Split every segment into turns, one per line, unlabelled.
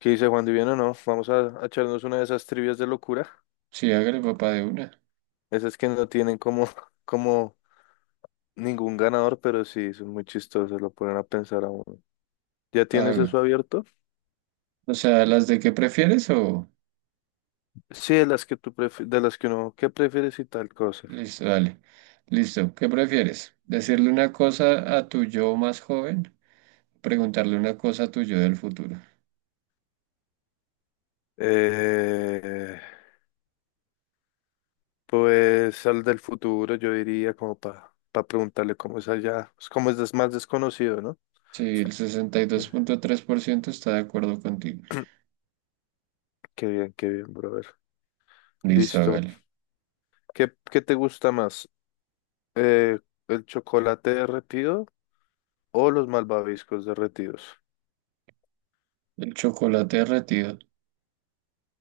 ¿Qué dice Juan Divino? No, vamos a echarnos una de esas trivias de locura.
Sí, hágale papá de una.
Esas que no tienen como, como ningún ganador, pero sí, son muy chistosas, lo ponen a pensar a uno. ¿Ya tienes
Haga.
eso abierto?
O sea, las de qué prefieres o.
Sí, de las que tú prefieres, de las que uno, ¿qué prefieres y tal cosa?
Listo, dale. Listo. ¿Qué prefieres? ¿Decirle una cosa a tu yo más joven? Preguntarle una cosa a tu yo del futuro.
Eh, pues al del futuro, yo diría, como para preguntarle cómo es allá, pues, cómo es más desconocido, ¿no?
Sí, el sesenta y dos
Eh,
punto tres por ciento está de acuerdo contigo.
Qué bien, brother.
Listo,
Listo.
hágale.
¿Qué te gusta más? Eh, ¿El chocolate derretido? O los malvaviscos derretidos.
El chocolate derretido.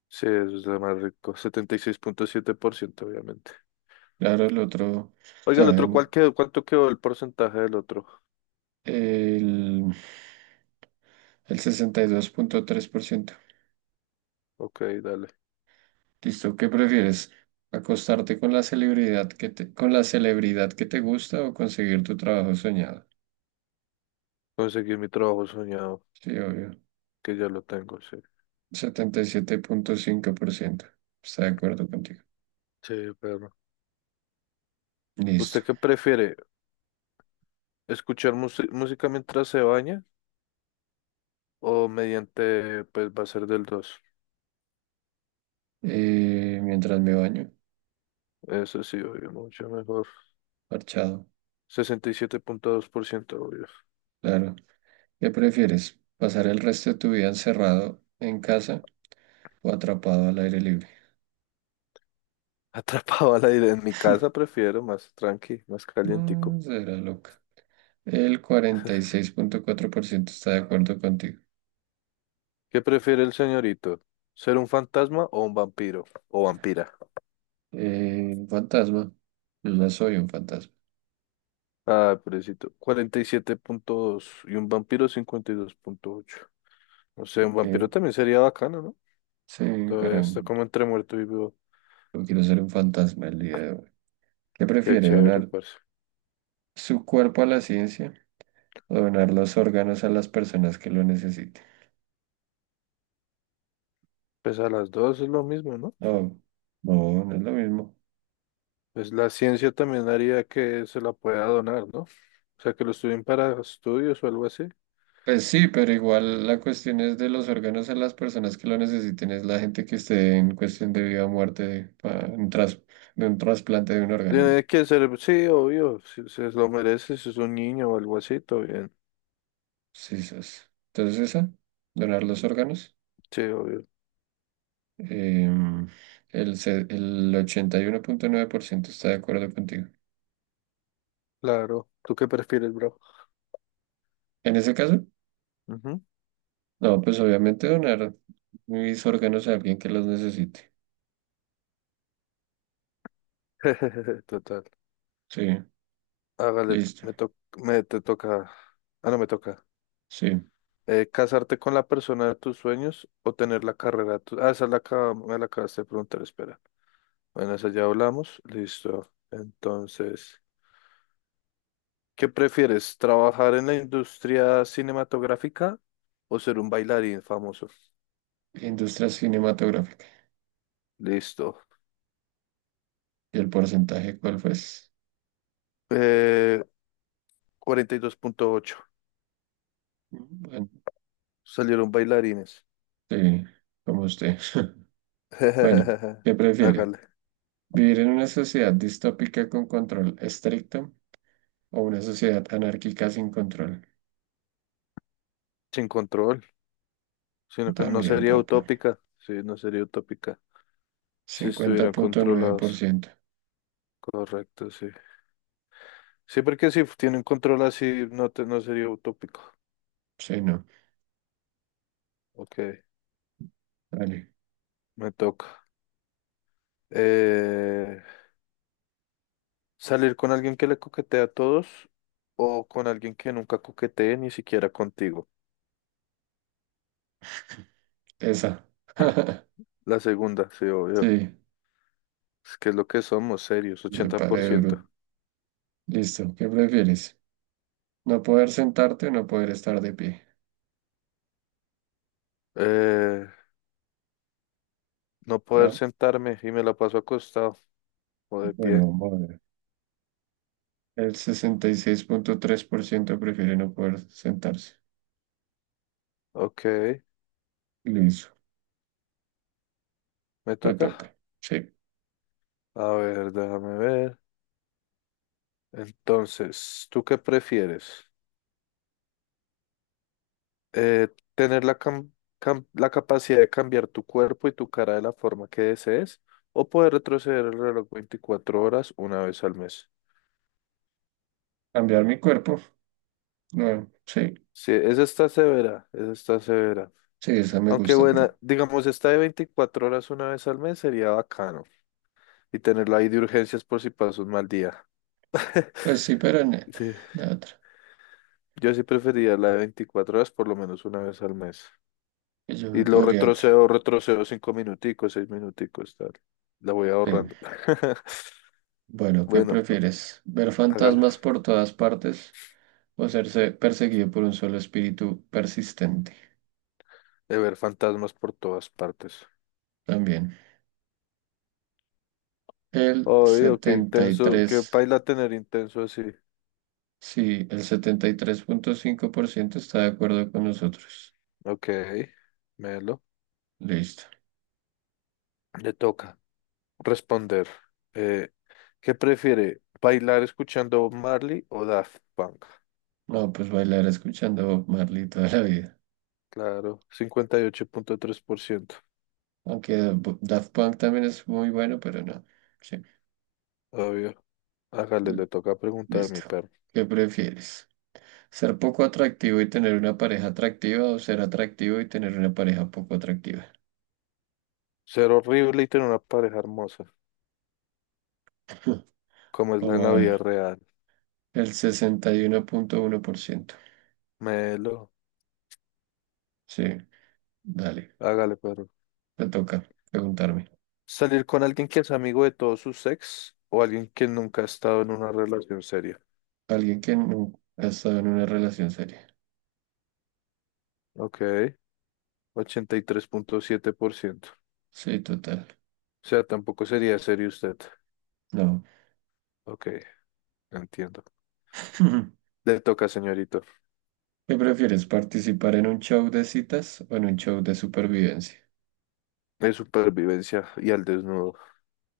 Sí, eso es lo más rico. 76,7% obviamente.
Claro, el otro,
Oiga, el otro, ¿cuál
¿saben?
quedó? ¿Cuánto quedó el porcentaje del otro?
El, el 62.3%.
Ok, dale.
Listo, ¿qué prefieres? ¿Acostarte con la celebridad que te, con la celebridad que te gusta o conseguir tu trabajo soñado?
Conseguí mi trabajo soñado,
Sí, obvio.
que ya lo tengo, sí.
77.5% está de acuerdo contigo.
Sí, perro.
Listo.
¿Usted qué prefiere? ¿Escuchar música mientras se baña? O mediante, pues va a ser del dos.
Mientras me baño,
Eso sí, obvio, mucho mejor.
parchado,
67,2% obvio.
claro. ¿Qué prefieres? ¿Pasar el resto de tu vida encerrado en casa o atrapado al aire libre?
Atrapado al aire en mi casa, prefiero más tranqui, más calientico.
No, será loca. El 46.4% está de acuerdo contigo.
¿Qué prefiere el señorito? ¿Ser un fantasma o un vampiro? O vampira.
Fantasma. Yo ya soy un fantasma.
Ah, pobrecito. 47,2 y un vampiro 52,8. No sé, un
Ok.
vampiro también sería bacano, ¿no?
Sí, pero
Todavía está como entre muerto y vivo.
no quiero ser un fantasma el día de hoy. ¿Qué
Qué
prefiere,
chévere,
donar
parce.
su cuerpo a la ciencia o donar los órganos a las personas que lo necesiten?
Pues a las dos es lo mismo, ¿no?
No, no, no es lo mismo.
Pues la ciencia también haría que se la pueda donar, ¿no? O sea, que lo estudien para estudios o algo así.
Pues sí, pero igual la cuestión es de los órganos a las personas que lo necesiten, es la gente que esté en cuestión de vida o muerte, de un trasplante de un órgano, ¿no?
Tiene que ser, sí, obvio. Si se lo merece, si es un niño o algo así, todo bien.
Sí, eso. Entonces esa, donar los órganos.
Sí, obvio.
Em, el 81.9% está de acuerdo contigo.
Claro. ¿Tú qué prefieres, bro?
En ese caso.
Ujú.
No, pues obviamente donar mis órganos a alguien que los necesite.
Total.
Sí,
Hágale,
listo.
me te toca. Ah, no, me toca.
Sí.
¿Casarte con la persona de tus sueños o tener la carrera de ah, me la acabaste de preguntar, espera. Bueno, esa ya hablamos. Listo. Entonces, ¿qué prefieres? ¿Trabajar en la industria cinematográfica o ser un bailarín famoso?
Industria cinematográfica.
Listo.
¿Y el porcentaje cuál fue?
Eh, 42,8.
Bueno,
Salieron bailarines.
sí, como usted. Bueno, ¿qué prefiere?
Hágale.
¿Vivir en una sociedad distópica con control estricto o una sociedad anárquica sin control?
Sin control. Sino que no
También,
sería
papá.
utópica, sí, no sería utópica si
cincuenta
estuvieran
punto nueve por
controlados.
ciento
Correcto, sí. Sí, porque si tienen control así, no, no sería utópico.
Sí, no.
Ok,
Vale.
me toca. Eh, ¿Salir con alguien que le coquetea a todos o con alguien que nunca coquetee ni siquiera contigo?
Esa.
La segunda, sí, obvio.
Sí,
Es que es lo que somos, serios,
se pare duro.
80%.
Listo. ¿Qué prefieres? No poder sentarte, no poder estar de pie.
Eh, no poder
Ah,
sentarme y me la paso acostado o de
bueno,
pie.
vamos a ver. El 66.3% prefiere no poder sentarse.
Ok,
Listo,
me
me
toca.
toca. Sí.
A ver, déjame ver. Entonces, ¿tú qué prefieres? Eh, ¿Tener la capacidad de cambiar tu cuerpo y tu cara de la forma que desees? ¿O poder retroceder el reloj 24 horas una vez al mes?
Cambiar mi cuerpo. No, sí,
Sí, esa está severa, esa está severa.
sí, esa me
Aunque
gusta.
buena, digamos, esta de 24 horas una vez al mes sería bacano. Y tenerla ahí de urgencias por si pasas un mal día.
Pues sí, pero no,
Sí.
la otra.
Yo sí preferiría la de 24 horas por lo menos una vez al mes.
Que yo me
Y lo
podría.
retrocedo, retrocedo cinco minuticos, seis minuticos, tal. La voy
Sí.
ahorrando.
Bueno, ¿qué
Bueno,
prefieres? ¿Ver
hágala.
fantasmas por todas partes o serse perseguido por un solo espíritu persistente?
De ver fantasmas por todas partes.
También. El
Obvio, qué
setenta y
intenso, qué
tres
paila tener intenso así.
Sí, el 73.5% está de acuerdo con nosotros.
Ok, melo.
Listo.
Le toca responder. Eh, ¿Qué prefiere? ¿Bailar escuchando Bob Marley o Daft Punk?
No, pues bailar escuchando Bob Marley toda la vida.
Claro, 58,3%.
Aunque Daft Punk también es muy bueno, pero no. Sí,
Obvio. Hágale,
L-
le toca preguntar a mi
listo.
perro.
¿Qué prefieres? ¿Ser poco atractivo y tener una pareja atractiva o ser atractivo y tener una pareja poco atractiva?
Ser horrible y tener una pareja hermosa, como es la en la
Vamos a
vida
ver.
real.
El sesenta y uno punto uno por ciento.
Melo,
Sí, dale.
hágale, perro.
Te toca preguntarme.
Salir con alguien que es amigo de todos sus ex o alguien que nunca ha estado en una relación seria.
Alguien que nunca ha estado en una relación seria.
Ok, 83,7%.
Sí, total.
O sea, tampoco sería serio usted.
No.
Ok, entiendo. Le toca, señorito.
¿Qué prefieres, participar en un show de citas o en un show de supervivencia?
De supervivencia y al desnudo.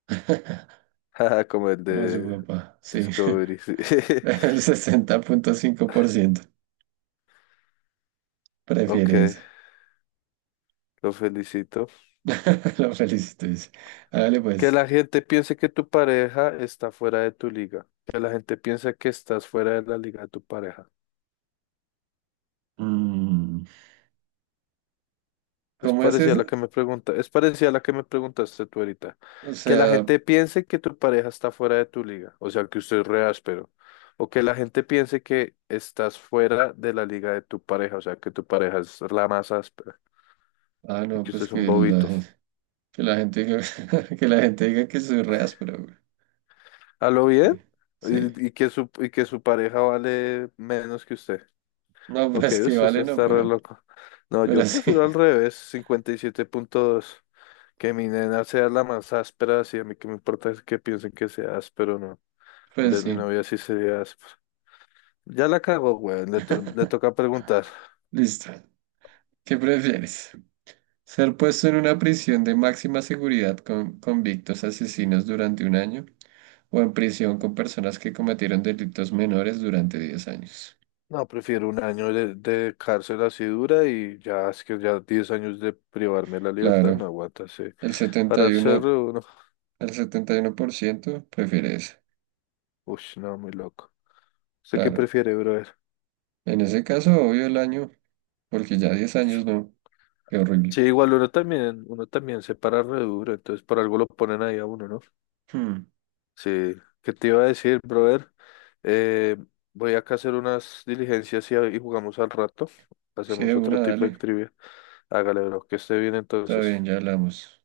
Jaja, como el
Como su
de
papá, sí.
Discovery, sí.
El 60.5% prefiere
Ok,
eso.
lo felicito.
Lo felicito, dice. Hágale
Que
pues.
la gente piense que tu pareja está fuera de tu liga. Que la gente piense que estás fuera de la liga de tu pareja.
Mm,
Es
¿Cómo es
parecida a la
eso?
que me pregunta, es parecida a la que me preguntaste tú ahorita.
O
Que la
sea,
gente piense que tu pareja está fuera de tu liga, o sea, que usted es re áspero. O que la gente piense que estás fuera de la liga de tu pareja, o sea, que tu pareja es la más áspera
ah,
y
no,
que usted
pues
es un bobito.
que la gente diga, que la gente diga que soy re áspero, güey.
¿A lo
Sí.
bien?
Sí.
Y que y que su pareja vale menos que usted.
No,
Ok,
pues que vale, no,
está re
pero,
loco. No,
pero
yo
sí,
prefiero al revés, 57.2. Que mi nena sea la más áspera, sí, a mí que me importa es que piensen que sea áspero, no. En
pues
vez de mi
sí.
novia sí sería áspera. Ya la cago, weón, le toca preguntar.
Listo. ¿Qué prefieres? Ser puesto en una prisión de máxima seguridad con convictos asesinos durante un año o en prisión con personas que cometieron delitos menores durante 10 años.
No, prefiero 1 año de cárcel así dura y ya, es que ya 10 años de privarme de la libertad,
Claro,
no aguanta, sí.
el setenta
Para
y
el
uno,
cerro, uno,
el 71% prefiere eso.
uff, no, muy loco. ¿Usted qué
Claro.
prefiere, brother?
En ese caso, obvio el año, porque ya 10 años no. Qué
Sí,
horrible.
igual uno también se para re duro, entonces por algo lo ponen ahí a uno, ¿no?
Hmm.
Sí, ¿qué te iba a decir, brother? Eh, Voy acá a hacer unas diligencias y jugamos al rato.
Sí, de
Hacemos otro
una,
tipo de
dale.
trivia. Hágale, bro, que esté bien
Está
entonces.
bien, ya hablamos.